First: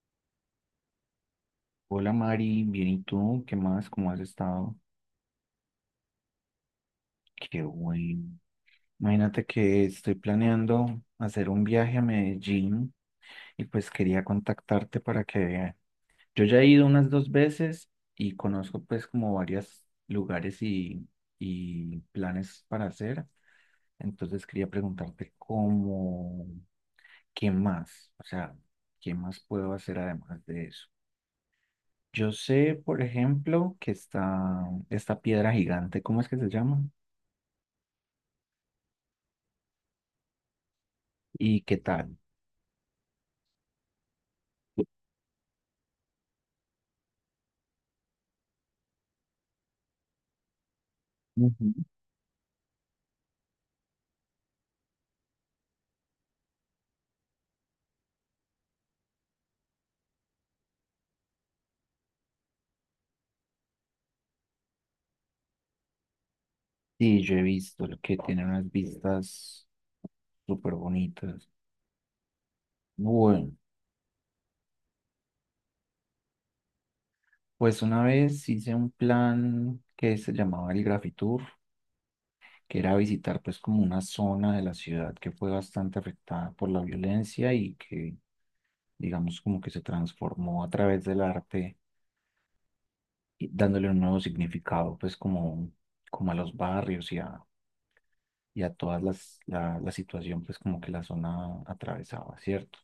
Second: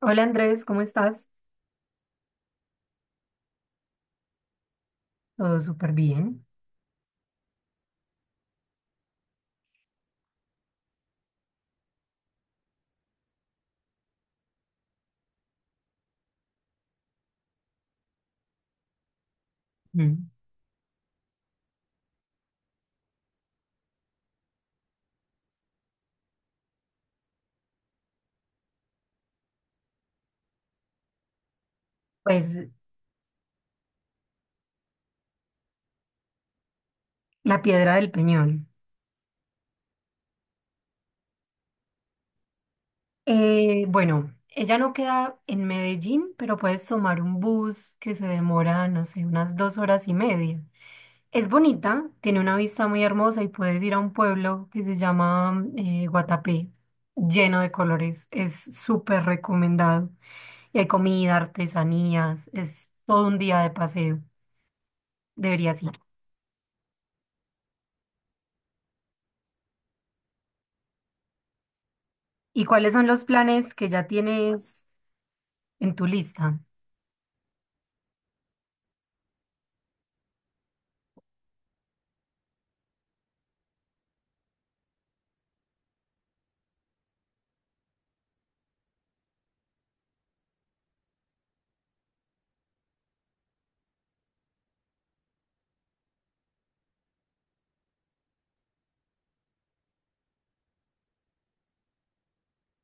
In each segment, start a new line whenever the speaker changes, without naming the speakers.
Hola Andrés, ¿cómo estás?
Hola Mari, bien y tú, ¿qué más? ¿Cómo has estado?
Todo súper bien.
Qué bueno. Imagínate que estoy planeando hacer un viaje a Medellín y pues quería contactarte para que yo ya he ido unas 2 veces y conozco pues como varios
Mm.
lugares y planes para hacer. Entonces quería preguntarte cómo, ¿qué más? O sea, ¿qué más puedo hacer además de eso? Yo
Pues
sé, por ejemplo, que está esta piedra gigante, ¿cómo es que se llama?
la Piedra del Peñón.
¿Y qué tal?
Bueno, ella no queda en Medellín, pero puedes tomar un bus que se demora, no sé, unas dos horas y media. Es
Ujú.
bonita, tiene una vista muy hermosa y puedes ir a un pueblo que se llama Guatapé, lleno de colores. Es súper recomendado. Y hay comida, artesanías, es todo un día de paseo. Deberías ir.
Sí, yo he visto el que tiene unas vistas súper bonitas.
¿Y cuáles son los
Bueno,
planes que ya tienes en tu lista?
pues una vez hice un plan que se llamaba el Grafitour, que era visitar pues como una zona de la ciudad que fue bastante afectada por la violencia y que digamos como que se transformó a través del arte y dándole un nuevo significado pues como, como a los barrios y a todas la situación pues como que la zona atravesaba, ¿cierto?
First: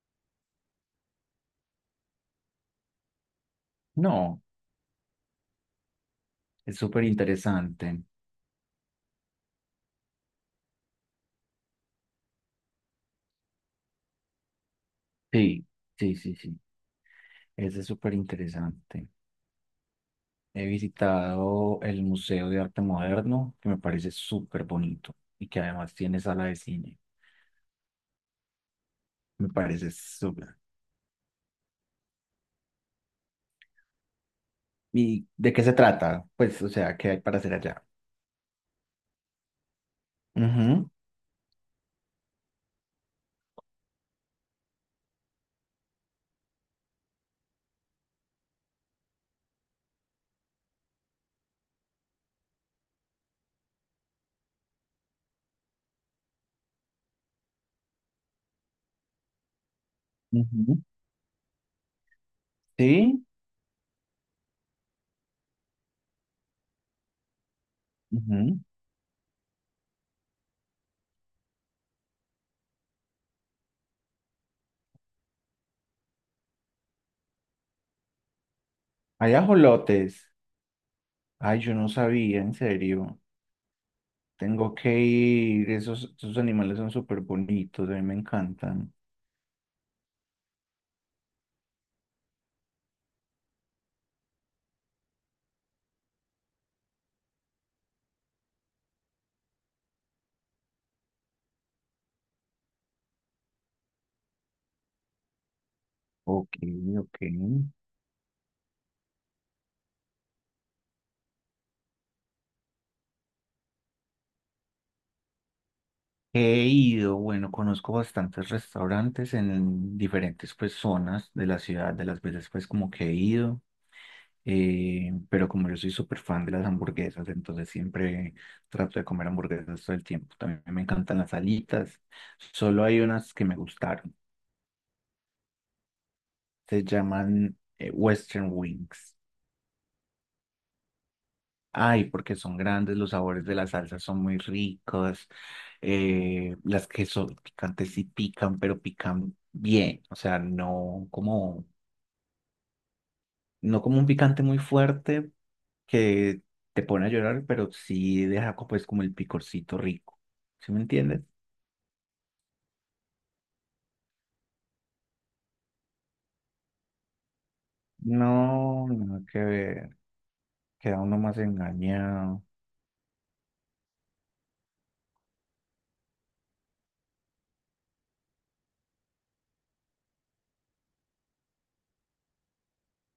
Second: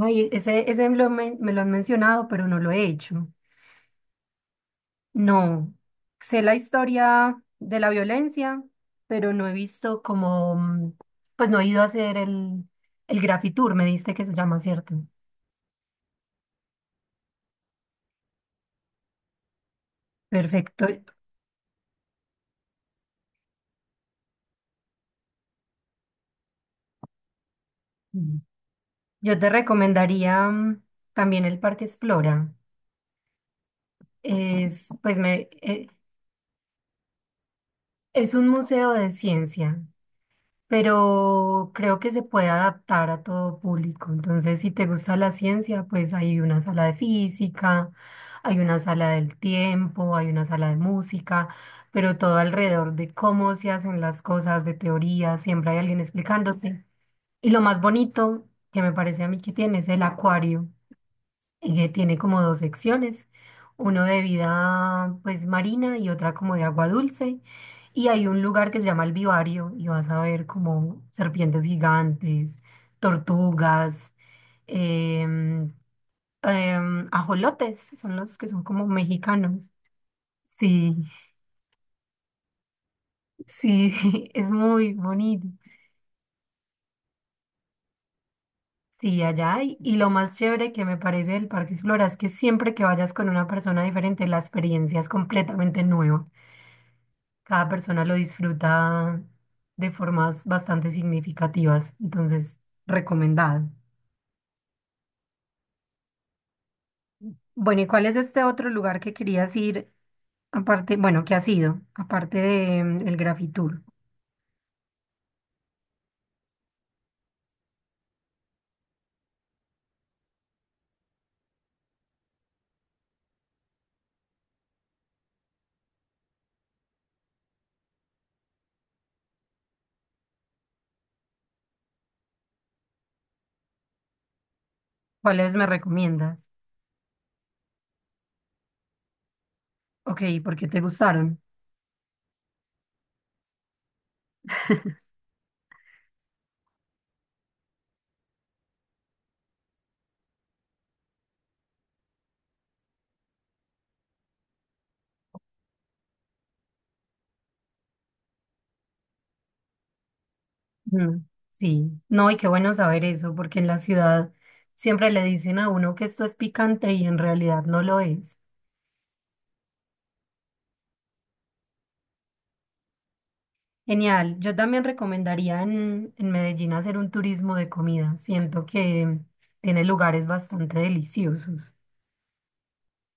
Ay, ese me lo, men- me lo han mencionado, pero no lo he hecho.
No,
No, sé la
es súper
historia de la
interesante.
violencia, pero no he visto como, pues no he ido a hacer el Grafitour, me diste que se llama, ¿cierto?
Sí, sí. Ese es súper interesante. He
Perfecto.
visitado el Museo de Arte Moderno, que me parece súper bonito y que además tiene sala de cine.
Mm. Yo
Me
te
parece
recomendaría
súper.
también el Parque Explora. Es, pues
¿Y
me,
de qué se
eh,
trata? Pues, o sea, ¿qué hay para hacer allá?
es un museo de ciencia,
Ujú,
pero creo que se puede adaptar a todo público. Entonces, si te gusta la ciencia, pues hay una sala de física, hay una sala del tiempo, hay una sala de música, pero todo alrededor de cómo se hacen las cosas, de teoría, siempre hay alguien explicándote. Y lo más bonito que me parece a mí que tiene es el acuario.
ujú.
Ella tiene como dos
Sí,
secciones, uno de vida pues marina y otra como de agua dulce. Y hay un
ujú.
lugar que se llama el Vivario y vas a ver como serpientes gigantes, tortugas, em, ajolotes, son los que son como
Hay
mexicanos.
ajolotes.
Sí,
Ay, yo no sabía, en serio.
sí, es
Tengo
muy
que
bonito.
ir. Esos animales son súper bonitos, a mí me encantan.
Sí, allá hay. Y lo más chévere que me parece del Parque Explora es que siempre que vayas con una persona diferente, la experiencia es completamente nueva. Cada persona lo disfruta de formas bastante significativas, entonces recomendado.
Ok, ok.
Bueno, ¿y cuál es este otro lugar que querías ir aparte, bueno, que has ido, aparte de el Grafitour?
He ido, bueno, conozco bastantes restaurantes en diferentes pues zonas de la ciudad, de las veces pues como que he ido, pero como yo soy súper fan de las hamburguesas, entonces siempre trato de comer hamburguesas todo el tiempo. También me encantan las alitas, solo hay unas que me gustaron,
¿Cuáles me recomiendas?
se llaman Western Wings.
Ok, ¿por qué te gustaron?
Ay, porque son grandes, los sabores de las salsas son muy ricos, las que son picantes sí pican, pero pican bien, o sea, no como un picante muy fuerte que te pone a llorar, pero sí deja pues como el picorcito rico, ¿sí me
Mm,
entiendes?
sí, no, y qué bueno saber eso, porque en la ciudad siempre le dicen a uno que esto es picante y en realidad no lo es.
No, no, que ver, queda uno más engañado.
Genial. Yo también recomendaría en Medellín hacer un turismo de comida. Siento que tiene lugares bastante deliciosos.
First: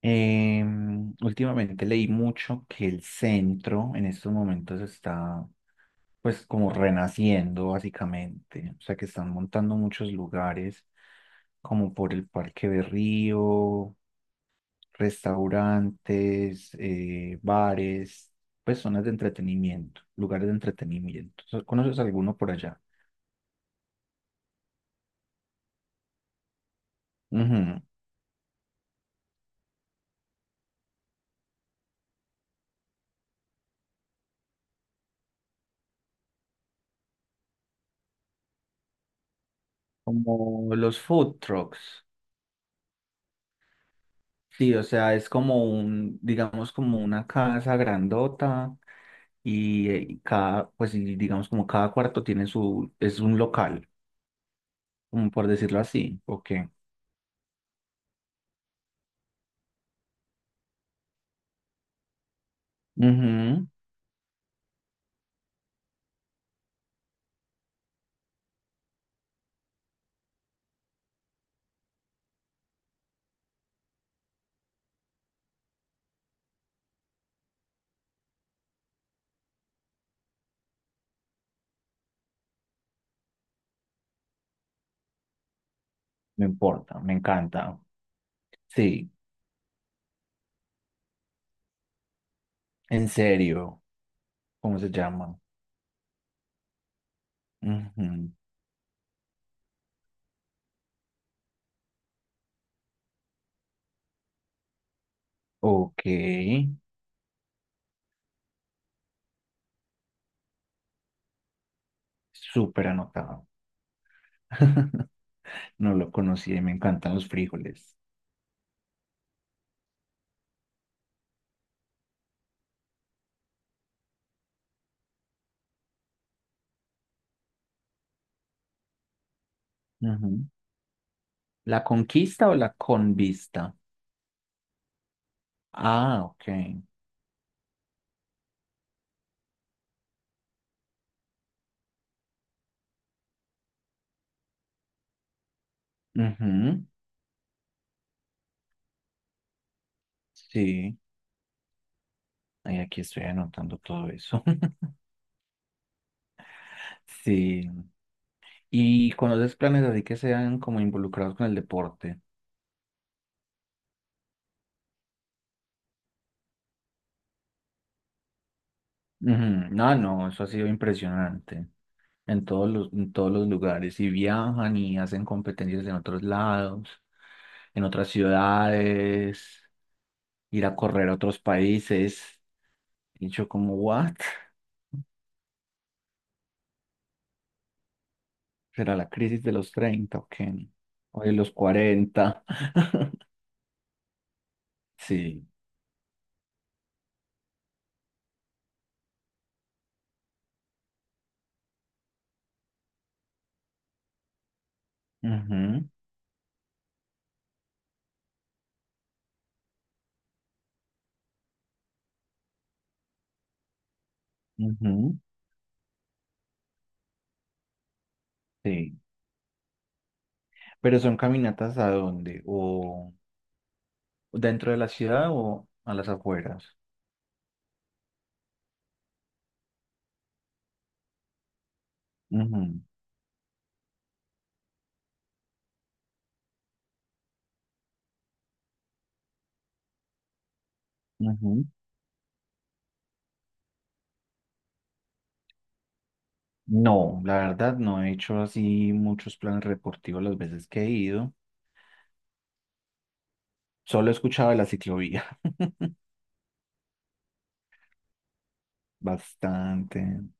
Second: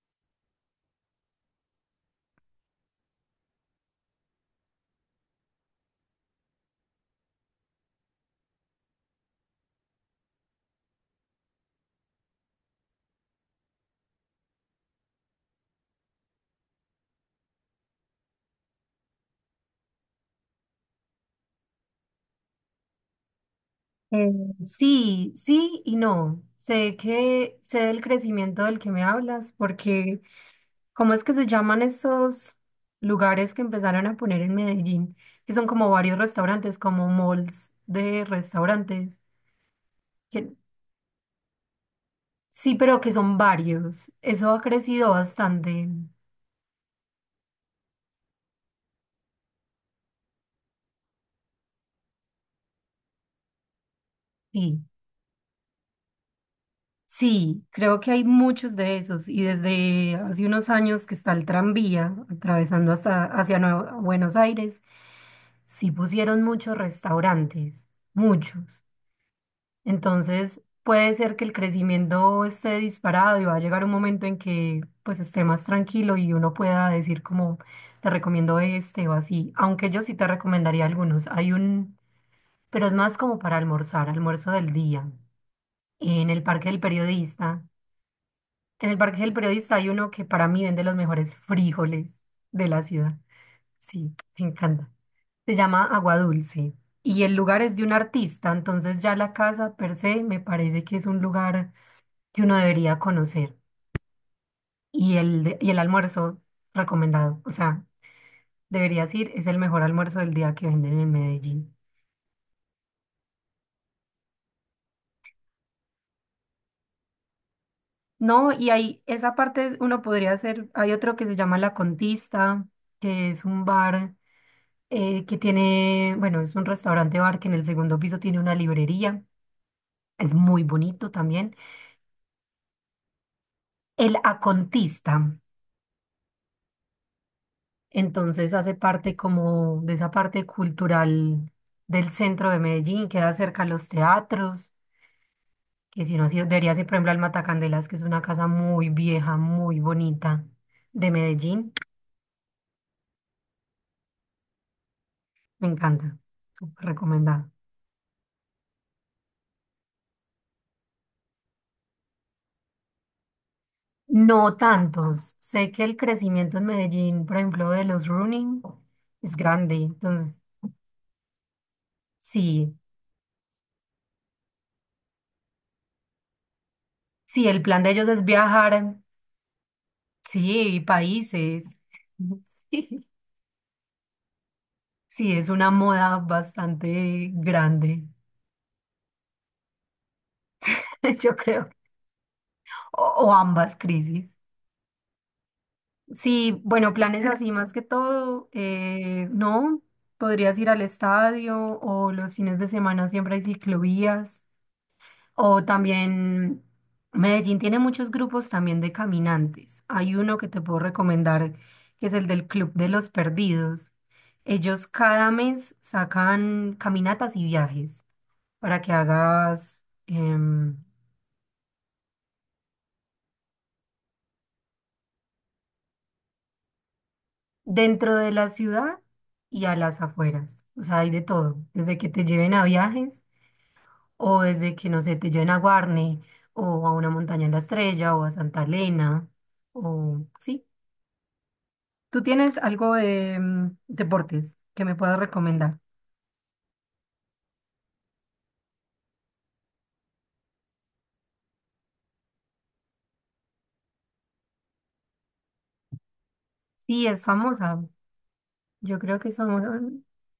Últimamente leí mucho que el centro en estos momentos está pues como renaciendo básicamente, o sea que están montando muchos lugares como por el Parque de Río, restaurantes, bares, pues zonas de entretenimiento, lugares de entretenimiento. ¿Conoces alguno por allá?
Eh, sí, sí y no. Sé que
Ujú,
sé del crecimiento del que me hablas, porque ¿cómo es que se llaman esos lugares que empezaron a poner en Medellín? Que son como varios restaurantes, como malls de restaurantes. que-
como los food trucks.
sí, pero que son varios. Eso ha
Sí, o
crecido
sea, es como
bastante.
un, digamos, como una casa grandota y cada, pues y digamos como cada cuarto tiene su, es un local,
Sí.
como por decirlo así. Ok,
Sí, creo que hay muchos de esos y desde hace unos años que está el tranvía atravesando hacia
ujú,
Buenos Aires, sí pusieron muchos restaurantes, muchos. Entonces puede ser que el crecimiento esté disparado y va a llegar un momento en que pues esté más tranquilo y uno pueda decir como te recomiendo este o así, aunque yo sí te recomendaría algunos. Hay un, pero es más como para almorzar, almuerzo del día en el
me
Parque del
importa, me
Periodista.
encanta.
En
Sí,
el Parque del Periodista hay uno que para mí vende los mejores frijoles de la
en
ciudad.
serio,
Sí, me
¿cómo
encanta.
se llama?
Se llama Agua Dulce y el lugar es de un
Ujú,
artista, entonces ya la casa per se me parece que es un lugar que uno debería conocer. Y el
ok,
almuerzo recomendado, o sea, deberías ir, es el mejor almuerzo del día que venden en Medellín.
súper anotado. No lo conocí, me encantan los frijoles.
No, y ahí esa parte es uno podría hacer, hay otro que se llama La Contista, que es un bar, que tiene, bueno, es un restaurante bar que en el segundo piso tiene una librería, es
Ujú.
muy bonito también.
¿La conquista o la convista?
El Acontista,
Ah, ok.
entonces hace parte como de esa parte cultural del centro de Medellín, queda cerca a los teatros, que debería
Ujú.
ser, por ejemplo, al Matacandelas, que es una casa muy vieja, muy bonita
Sí,
de Medellín,
ay, aquí estoy anotando todo eso.
me encanta, súper recomendado.
Sí. ¿Y conoces planes así que sean como involucrados con el deporte?
No tantos. Sé que el crecimiento en Medellín, por ejemplo, de los running es
Ujú,
grande.
no, no,
Entonces,
eso ha sido impresionante. En todos
Sí,
en todos los lugares. Y viajan y hacen competencias en otros lados,
sí, el plan
en
de ellos
otras
es viajar,
ciudades, ir a
sí,
correr a otros
países.
países.
Sí,
Y yo como, ¿what?
sí, es una moda bastante grande,
¿Será la crisis de los 30 o qué? O de
yo
los
creo,
40.
o ambas crisis.
Sí.
Sí, bueno, planes así más que todo, no, podrías ir al estadio o los fines de semana siempre hay ciclovías. O
Ujú.
también Medellín tiene muchos grupos también de caminantes. Hay uno que te puedo recomendar, que es el del Club de los Perdidos. Ellos
Ujú,
cada mes sacan caminatas y viajes para que
sí.
hagas
¿Pero son caminatas a dónde? ¿O dentro de la ciudad o a las afueras?
dentro de la ciudad y a las afueras. O sea, hay de todo, desde que te lleven a
Ujú,
viajes o desde que, no sé, te lleven a Guarne o a una montaña en la Estrella o a Santa Elena o sí.
ujú.
¿Tú tienes algo de deportes que me puedas recomendar?
No, la verdad no he hecho así muchos planes deportivos las veces que he ido. Solo he escuchado de la ciclovía.
Sí, es famosa. Yo creo que
Bastante.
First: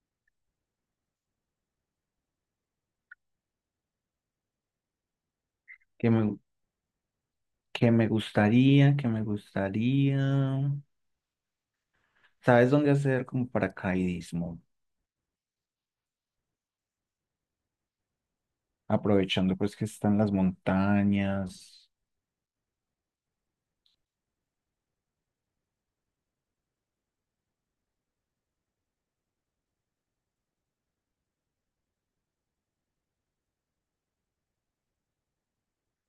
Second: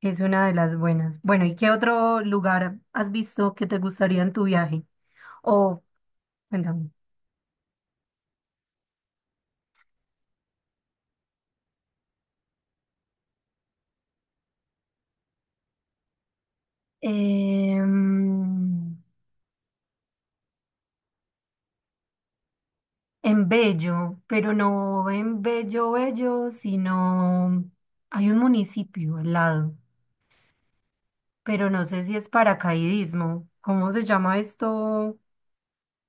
es una de las buenas. Bueno, ¿y qué otro lugar has visto que te gustaría en tu viaje? O,
Que me,
cuéntame.
que me gustaría, que me gustaría. ¿Sabes dónde hacer como paracaidismo?
Em,
Aprovechando pues que están las montañas.
en Bello, pero no en Bello Bello, sino hay un municipio al lado, pero no sé si es paracaidismo. ¿Cómo se llama esto?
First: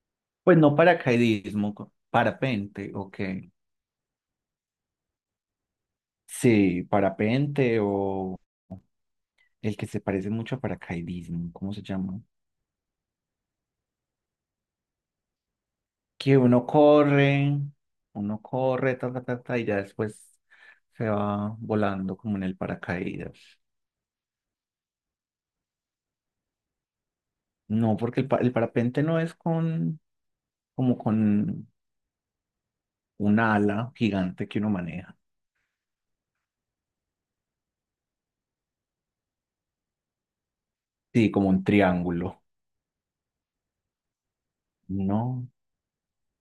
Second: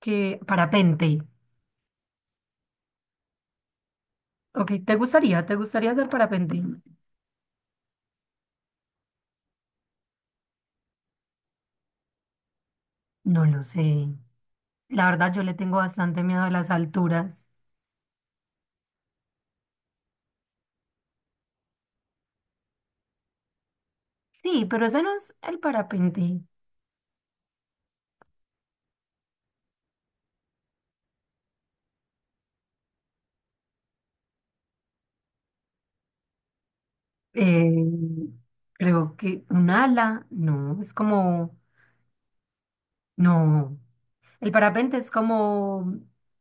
Que
Pues no
parapente.
paracaidismo, parapente, ok.
Ok, ¿te gustaría? ¿Te gustaría hacer parapente?
Sí, parapente o el que se parece mucho a paracaidismo, ¿cómo se llama?
No lo sé. La verdad, yo le tengo bastante
Que
miedo a
uno
las alturas.
corre, uno corre, ta, ta, ta, ta, y ya después se va volando como en el paracaídas.
Sí, pero ese no es el parapente.
No, porque el parapente no es con, como con un ala gigante que uno maneja.
Eh, creo que un ala, no, es
Sí, como
como,
un triángulo.
no. El parapente es
No,
como,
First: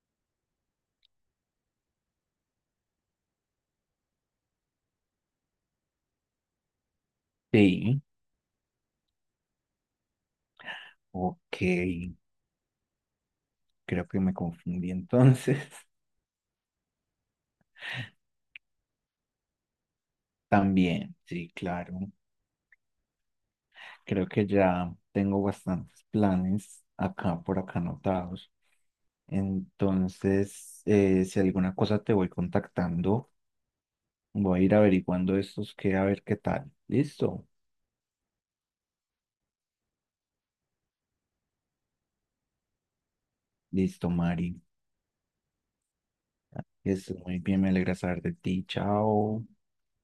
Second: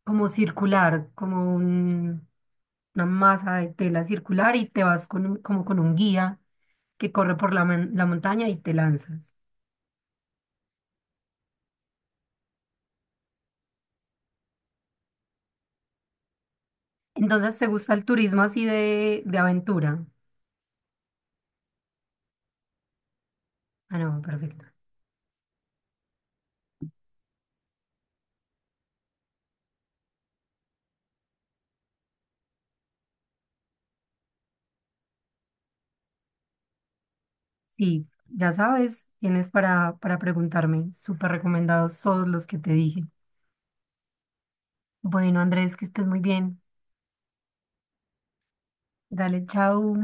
como circular, como un- una masa de tela circular y te vas con un- como con un guía que corre por la,
sí,
la montaña y te lanzas.
ok, creo que me confundí entonces.
Entonces, ¿te gusta el turismo así de aventura?
También, sí, claro.
Ah, no,
Creo que
perfecto.
ya tengo bastantes planes acá por acá anotados. Entonces, si alguna cosa te voy contactando, voy a ir averiguando estos que a ver qué tal. Listo,
Sí, ya sabes, tienes para preguntarme. Súper recomendados todos los que te dije.
listo, Mari.
Bueno, Andrés, que estés muy bien.
Es muy bien, me alegra saber de ti.
Dale,
Chao.
chao.